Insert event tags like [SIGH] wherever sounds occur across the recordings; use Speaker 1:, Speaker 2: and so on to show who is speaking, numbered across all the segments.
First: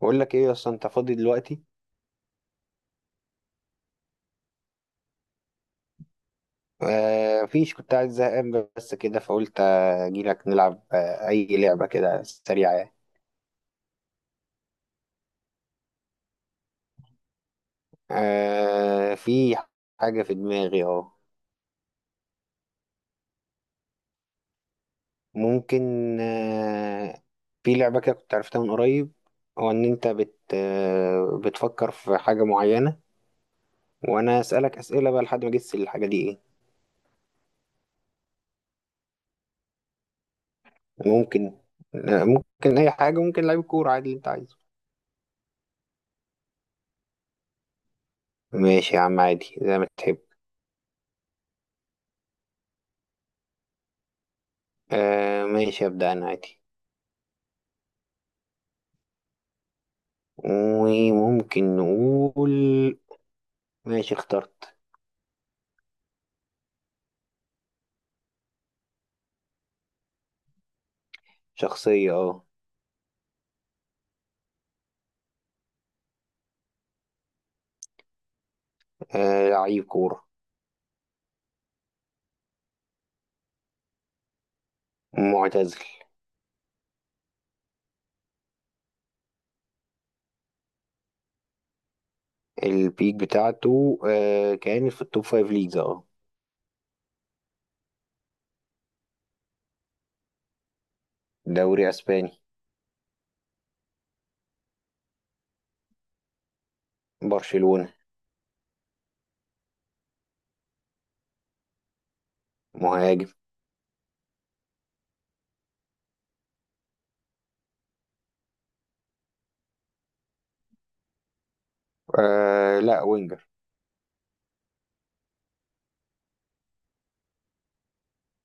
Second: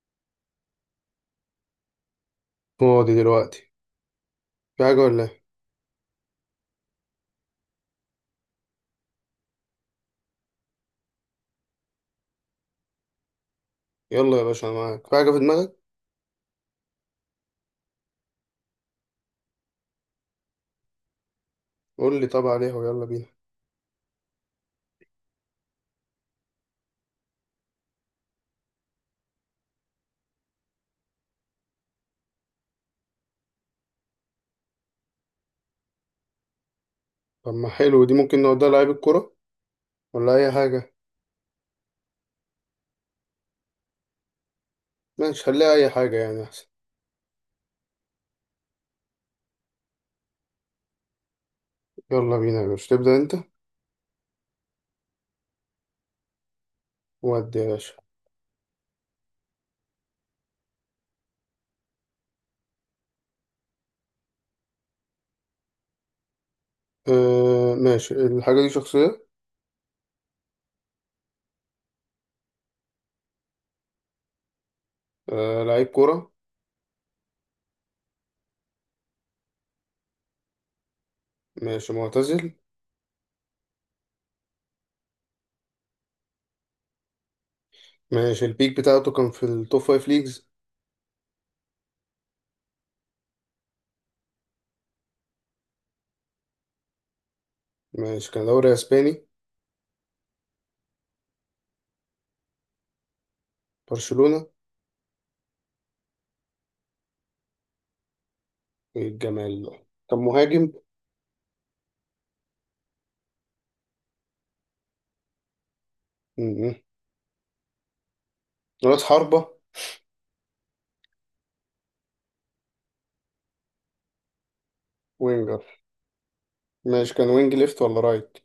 Speaker 1: بقول لك ايه يا اسطى؟ انت فاضي دلوقتي؟
Speaker 2: فاضي دلوقتي، في حاجة ولا ايه؟
Speaker 1: آه فيش. كنت قاعد زهقان بس كده، فقلت اجي لك نلعب. اي لعبه كده سريعه يعني.
Speaker 2: يلا يا باشا انا معاك. في حاجة في دماغك
Speaker 1: آه، في حاجه في دماغي اهو.
Speaker 2: قول لي، طب عليها ويلا بينا.
Speaker 1: ممكن. آه في لعبه كده كنت عرفتها من قريب. هو ان انت بت آه بتفكر في حاجه معينه، وانا اسالك اسئله بقى لحد ما اجس الحاجه دي ايه.
Speaker 2: طب ما حلو دي، ممكن نوديها لعيب الكرة ولا أي حاجة.
Speaker 1: ممكن ممكن اي حاجه، ممكن لعيب كوره، عادي اللي انت عايزه.
Speaker 2: ماشي خليها أي حاجة يعني أحسن.
Speaker 1: ماشي يا عم، عادي زي ما تحب.
Speaker 2: يلا بينا يا باشا تبدأ أنت.
Speaker 1: آه ماشي، ابدا انا عادي.
Speaker 2: ودي يا باشا.
Speaker 1: وممكن نقول ماشي اخترت.
Speaker 2: آه ماشي، الحاجة دي شخصية.
Speaker 1: شخصية، اه.
Speaker 2: آه لعيب كرة.
Speaker 1: آه، لعيب كورة.
Speaker 2: ماشي معتزل.
Speaker 1: معتزل.
Speaker 2: ماشي البيك بتاعته كان في التوب فايف ليجز.
Speaker 1: البيك بتاعته كانت في التوب فايف ليجز، اه.
Speaker 2: ماشي كان دوري أسباني.
Speaker 1: دوري اسباني.
Speaker 2: برشلونة.
Speaker 1: برشلونة.
Speaker 2: إيه الجمال ده! كان مهاجم.
Speaker 1: مهاجم.
Speaker 2: م- م. رأس حربة.
Speaker 1: آه لا، وينجر.
Speaker 2: وينجر. ماشي كان وينج ليفت ولا رايت؟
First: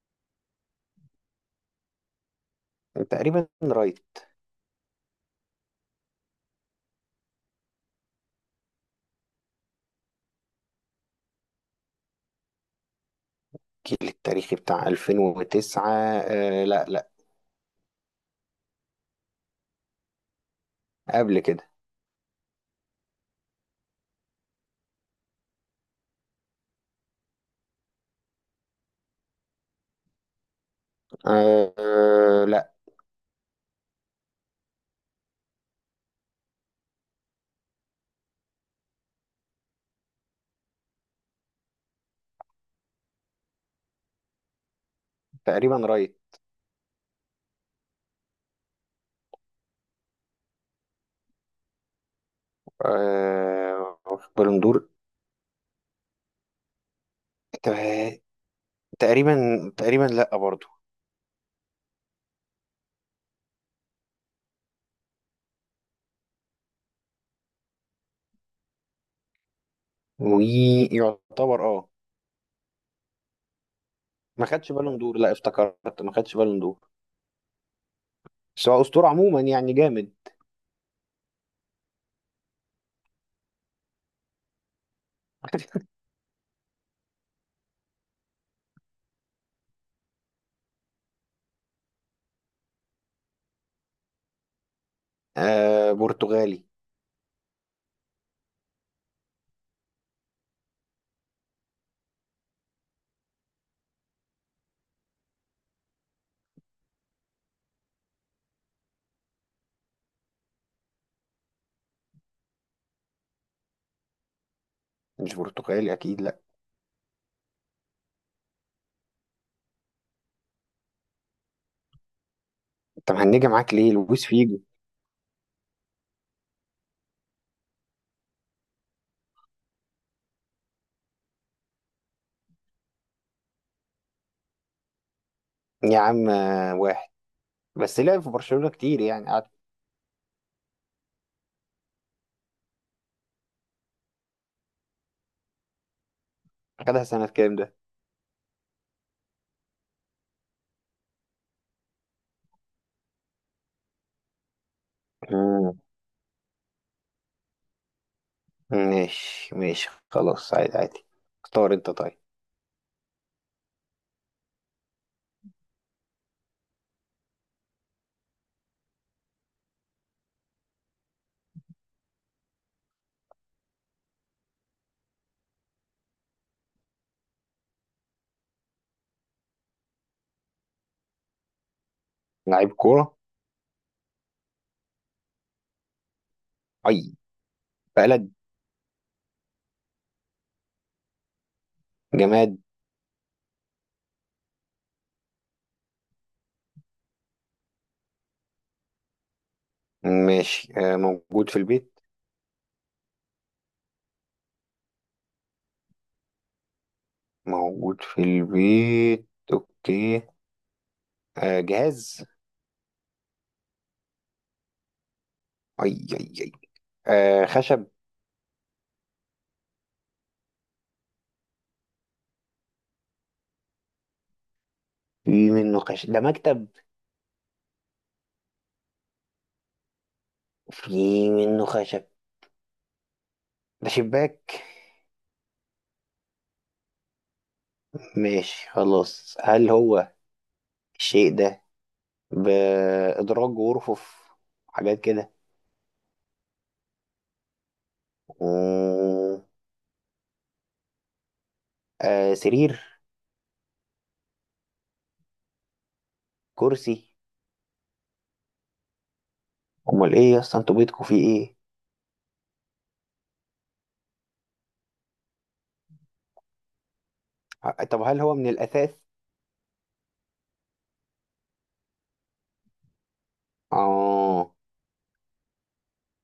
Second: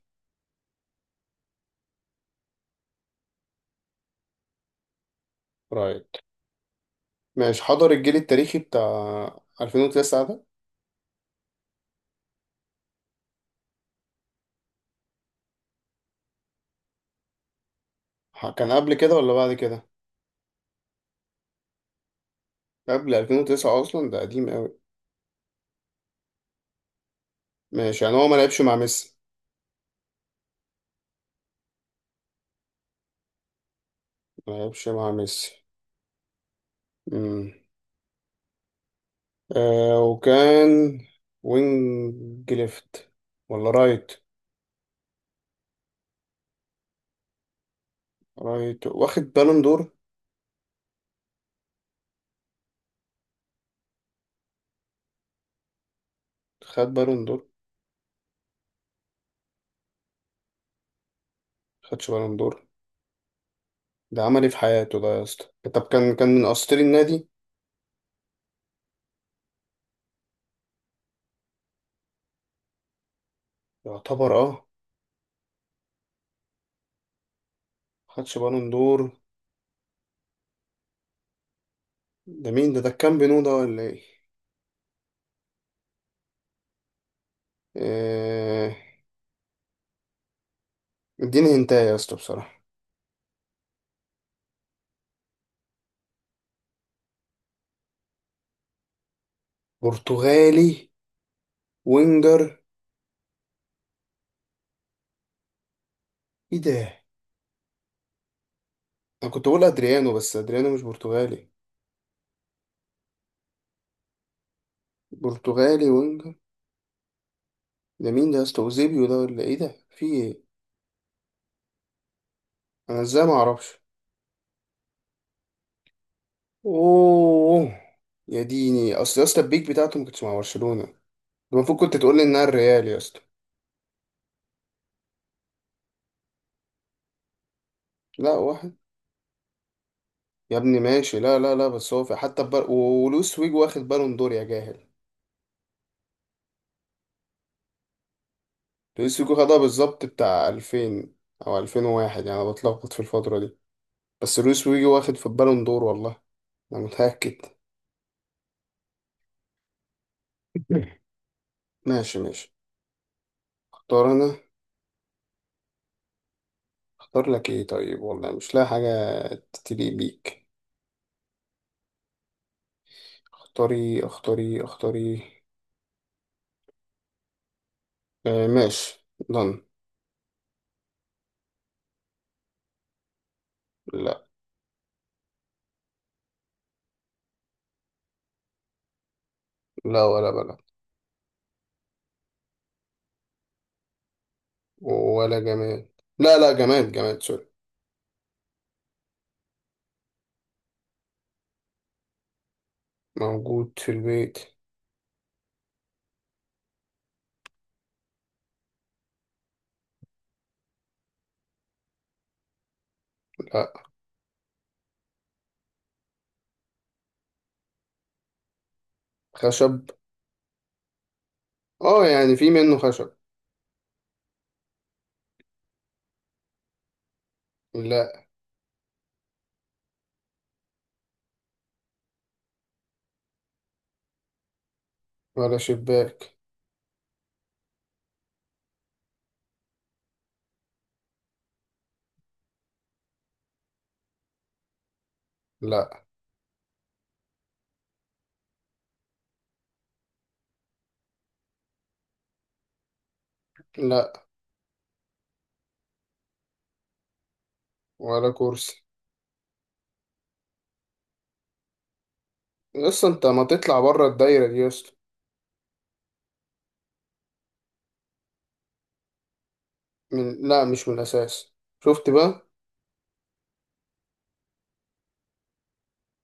Speaker 1: تقريبا رايت.
Speaker 2: رايت. ماشي حضر الجيل التاريخي بتاع 2009 ده؟
Speaker 1: كيل التاريخي بتاع 2009. آه، لا لا.
Speaker 2: كان قبل كده ولا بعد كده؟
Speaker 1: قبل كده.
Speaker 2: قبل 2009 اصلا، ده قديم قوي. ماشي يعني هو ما لعبش مع ميسي.
Speaker 1: آه آه، لا.
Speaker 2: ما لعبش مع ميسي. امم آه وكان وينج ليفت ولا رايت؟
Speaker 1: تقريبا رايت.
Speaker 2: رايت واخد بالون دور.
Speaker 1: آه، في بالون دور.
Speaker 2: خد بالون دور.
Speaker 1: آه، تقريبا. تقريبا لا برضه.
Speaker 2: خدش بالون دور؟ ده عمل ايه في حياته ده يا اسطى؟ طب كان من اساطير النادي،
Speaker 1: ويعتبر اه.
Speaker 2: يعتبر
Speaker 1: ما
Speaker 2: اه.
Speaker 1: خدش بالون دور، لا افتكرت ما خدش بالون دور.
Speaker 2: خدش بالون
Speaker 1: بس هو
Speaker 2: دور.
Speaker 1: اسطوره عموما يعني جامد.
Speaker 2: ده مين ده؟ ده كان بينو ده ولا ايه؟
Speaker 1: [LAUGHS]
Speaker 2: آه اديني هنتايا يا اسطى بصراحة.
Speaker 1: آه، برتغالي.
Speaker 2: برتغالي وينجر؟ ايه ده! انا كنت بقول ادريانو، بس ادريانو مش برتغالي.
Speaker 1: مش
Speaker 2: برتغالي
Speaker 1: برتغالي اكيد،
Speaker 2: وينجر؟
Speaker 1: لا.
Speaker 2: ده مين ده يا اسطى؟ اوزيبيو ده ولا ايه؟ ده في ايه؟ انا
Speaker 1: انت
Speaker 2: ازاي ما
Speaker 1: مهنجه معاك
Speaker 2: اعرفش؟
Speaker 1: ليه لويس فيجو.
Speaker 2: اوه، يا ديني! اصل يا اسطى البيك بتاعته ما كنتش مع برشلونة ده، المفروض كنت تقول لي انها الريال يا اسطى.
Speaker 1: يا عم آه، واحد. بس لعب في
Speaker 2: لا
Speaker 1: برشلونه
Speaker 2: واحد.
Speaker 1: كتير يعني، قعد.
Speaker 2: يا ابني ماشي، لا لا لا، بس هو في حتى ولويس فيجو واخد بالون دور يا جاهل.
Speaker 1: خدها سنه كام ده؟
Speaker 2: لويس فيجو خدها بالظبط بتاع 2000 او 2001، يعني انا بتلخبط في الفترة دي، بس لويس ويجي واخد في البالون
Speaker 1: مم.
Speaker 2: دور والله. انا متأكد.
Speaker 1: ماشي ماشي خلاص، عادي عادي. اختار انت
Speaker 2: ماشي
Speaker 1: طيب.
Speaker 2: ماشي. اختار انا. اختار لك ايه طيب، والله مش لاقي حاجة تليق بيك. اختاري اختاري اختاري. آه ماشي. ضن.
Speaker 1: لعيب كوره.
Speaker 2: لا.
Speaker 1: اي بلد.
Speaker 2: لا ولا بلد.
Speaker 1: جماد.
Speaker 2: ولا جماد. لا لا، جماد جماد سوري.
Speaker 1: ماشي. آه، موجود في البيت.
Speaker 2: موجود في البيت.
Speaker 1: موجود في البيت. اوكي. آه جهاز.
Speaker 2: لا
Speaker 1: اي اي اي. آه خشب.
Speaker 2: خشب. اه يعني في منه خشب.
Speaker 1: في منه خشب، ده مكتب.
Speaker 2: لا.
Speaker 1: في منه خشب، ده شباك.
Speaker 2: ولا شباك.
Speaker 1: ماشي خلاص، هل هو الشيء ده بإدراج ورفوف حاجات كده؟
Speaker 2: لا.
Speaker 1: مم، آه سرير.
Speaker 2: لا
Speaker 1: كرسي.
Speaker 2: ولا كرسي.
Speaker 1: امال ايه يا اسطى، انتوا بيتكم فيه ايه؟
Speaker 2: يس، انت ما تطلع بره الدايرة دي يس.
Speaker 1: آه، طب هل هو من الاساس؟
Speaker 2: لا مش من الأساس. شفت بقى؟
Speaker 1: اه،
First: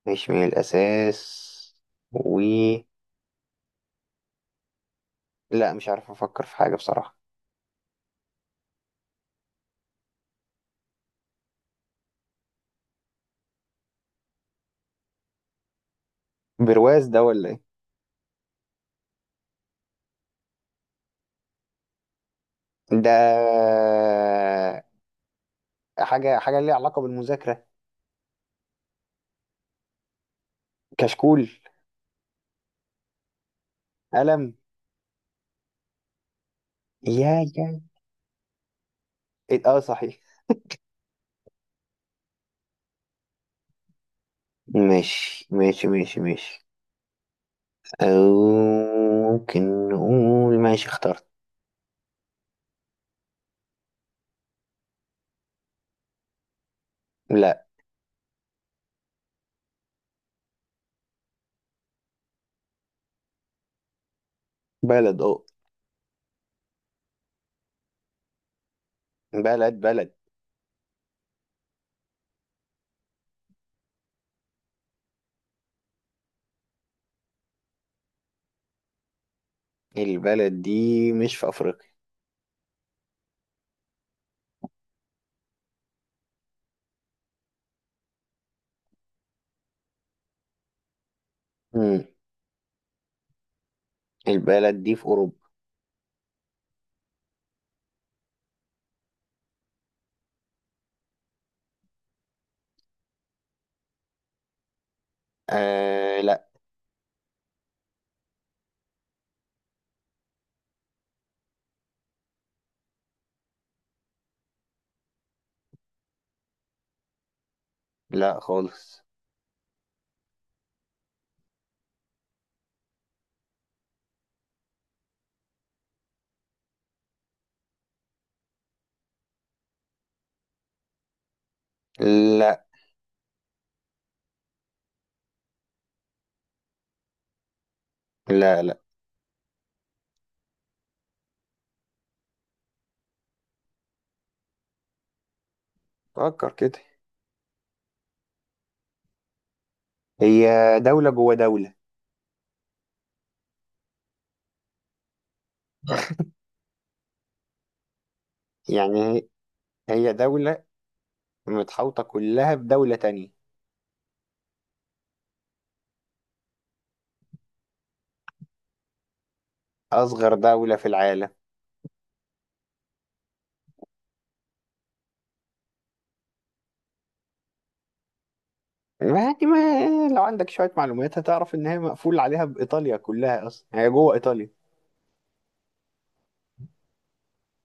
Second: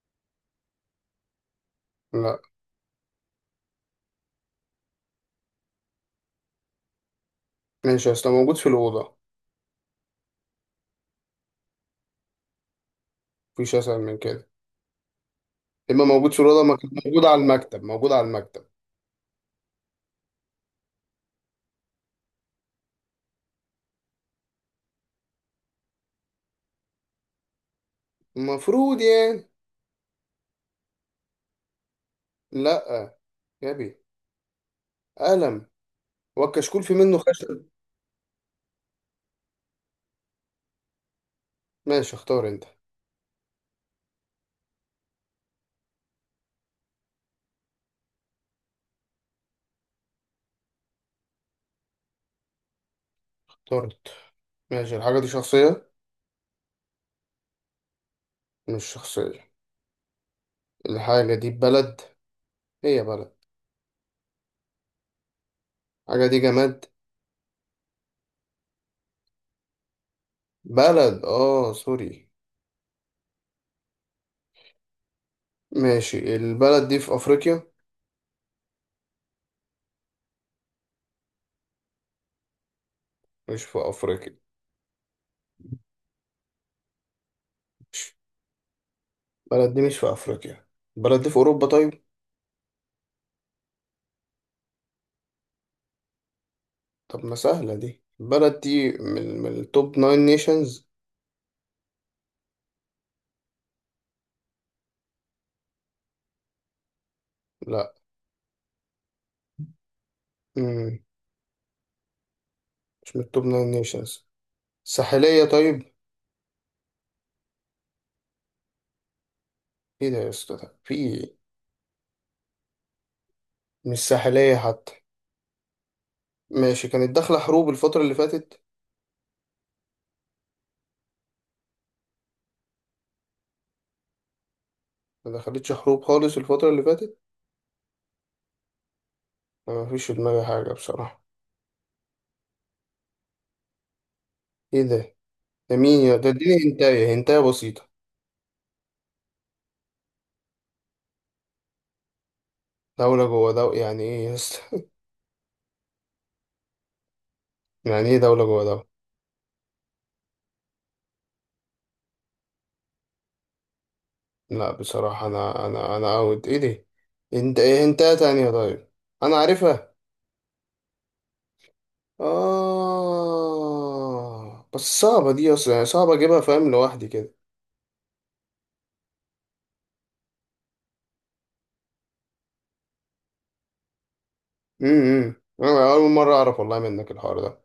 Speaker 1: مش من الاساس.
Speaker 2: لا.
Speaker 1: و لا، مش عارف افكر في حاجة بصراحة.
Speaker 2: ماشي، أصل موجود في الأوضة مفيش أسهل من كده. إما موجود في الأوضة، ما كان
Speaker 1: برواز ده
Speaker 2: موجود على
Speaker 1: ولا ايه
Speaker 2: المكتب موجود على المكتب.
Speaker 1: ده؟ حاجه ليها علاقه بالمذاكره.
Speaker 2: المفروض يعني.
Speaker 1: كشكول.
Speaker 2: لا. يا بي.
Speaker 1: قلم.
Speaker 2: قلم. والكشكول في منه
Speaker 1: يا
Speaker 2: خشب.
Speaker 1: يا إيه، اه صحيح.
Speaker 2: ماشي اختار أنت.
Speaker 1: ماشي ماشي ماشي ماشي، أو ممكن نقول ماشي اخترت.
Speaker 2: اخترت. ماشي، الحاجة دي شخصية.
Speaker 1: لا.
Speaker 2: مش شخصية. الحاجة دي بلد. هي بلد.
Speaker 1: بلد، اه.
Speaker 2: الحاجة دي جماد.
Speaker 1: بلد بلد.
Speaker 2: بلد اه سوري. ماشي، البلد دي في أفريقيا.
Speaker 1: البلد دي مش في أفريقيا.
Speaker 2: مش في أفريقيا. ماشي. البلد دي مش في أفريقيا. البلد دي في أوروبا طيب.
Speaker 1: مم. البلد دي في أوروبا.
Speaker 2: طب ما سهلة دي، البلد دي من التوب ناين نيشنز.
Speaker 1: آه لا.
Speaker 2: لا. مم. مش من التوب ناين نيشنز. ساحلية طيب.
Speaker 1: لا خالص.
Speaker 2: ايه ده يا اسطى ده؟ في إيه؟ مش ساحلية حتى. ماشي كانت داخلة حروب الفترة اللي فاتت.
Speaker 1: لا
Speaker 2: ما دخلتش حروب خالص الفترة اللي فاتت.
Speaker 1: لا لا.
Speaker 2: أنا مفيش في دماغي حاجة بصراحة. ايه ده! ده مين يا ده؟
Speaker 1: فكر
Speaker 2: اديني
Speaker 1: كده.
Speaker 2: هنتاية، هنتاية بسيطة.
Speaker 1: هي دولة جوه دولة.
Speaker 2: دولة جوه دولة يعني ايه يا اسطى؟ [LAUGHS] يعني ايه دولة جوه دولة؟
Speaker 1: يعني هي دولة متحوطة كلها بدولة تانية.
Speaker 2: لا بصراحة، انا اوت ايه دي. انت ايه هنتاية تانية طيب، انا عارفها.
Speaker 1: أصغر دولة في العالم.
Speaker 2: آه بس صعبة دي أصلا، يعني صعب أجيبها فاهم لوحدي كده.
Speaker 1: يعني ما لو عندك شوية معلومات هتعرف إن هي مقفول عليها بإيطاليا، كلها أصلا هي جوه إيطاليا.
Speaker 2: امم إمم. أنا أول مرة أعرف والله منك الحوار ده.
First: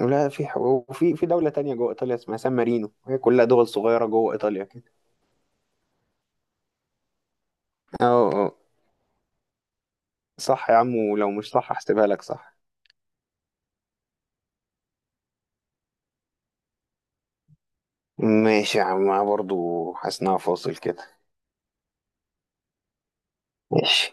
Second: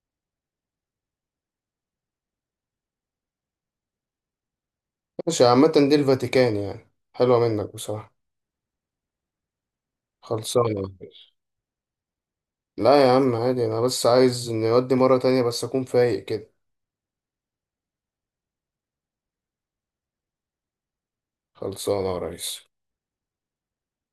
Speaker 1: ولا في ح- وفي في دولة تانية جوه إيطاليا اسمها سان مارينو. هي كلها دول صغيرة جوه إيطاليا كده.
Speaker 2: ماشي، عامة دي الفاتيكان، يعني حلوة منك
Speaker 1: أه
Speaker 2: بصراحة.
Speaker 1: أه، صح يا
Speaker 2: خلصانة.
Speaker 1: عم، ولو مش صح هحسبها لك صح.
Speaker 2: لا يا عم عادي، أنا بس عايز نودي مرة تانية بس أكون فايق كده.
Speaker 1: ماشي يا عم، أنا برضو حاسس إنها فاصل كده.
Speaker 2: خلصانة يا ريس.
Speaker 1: ماشي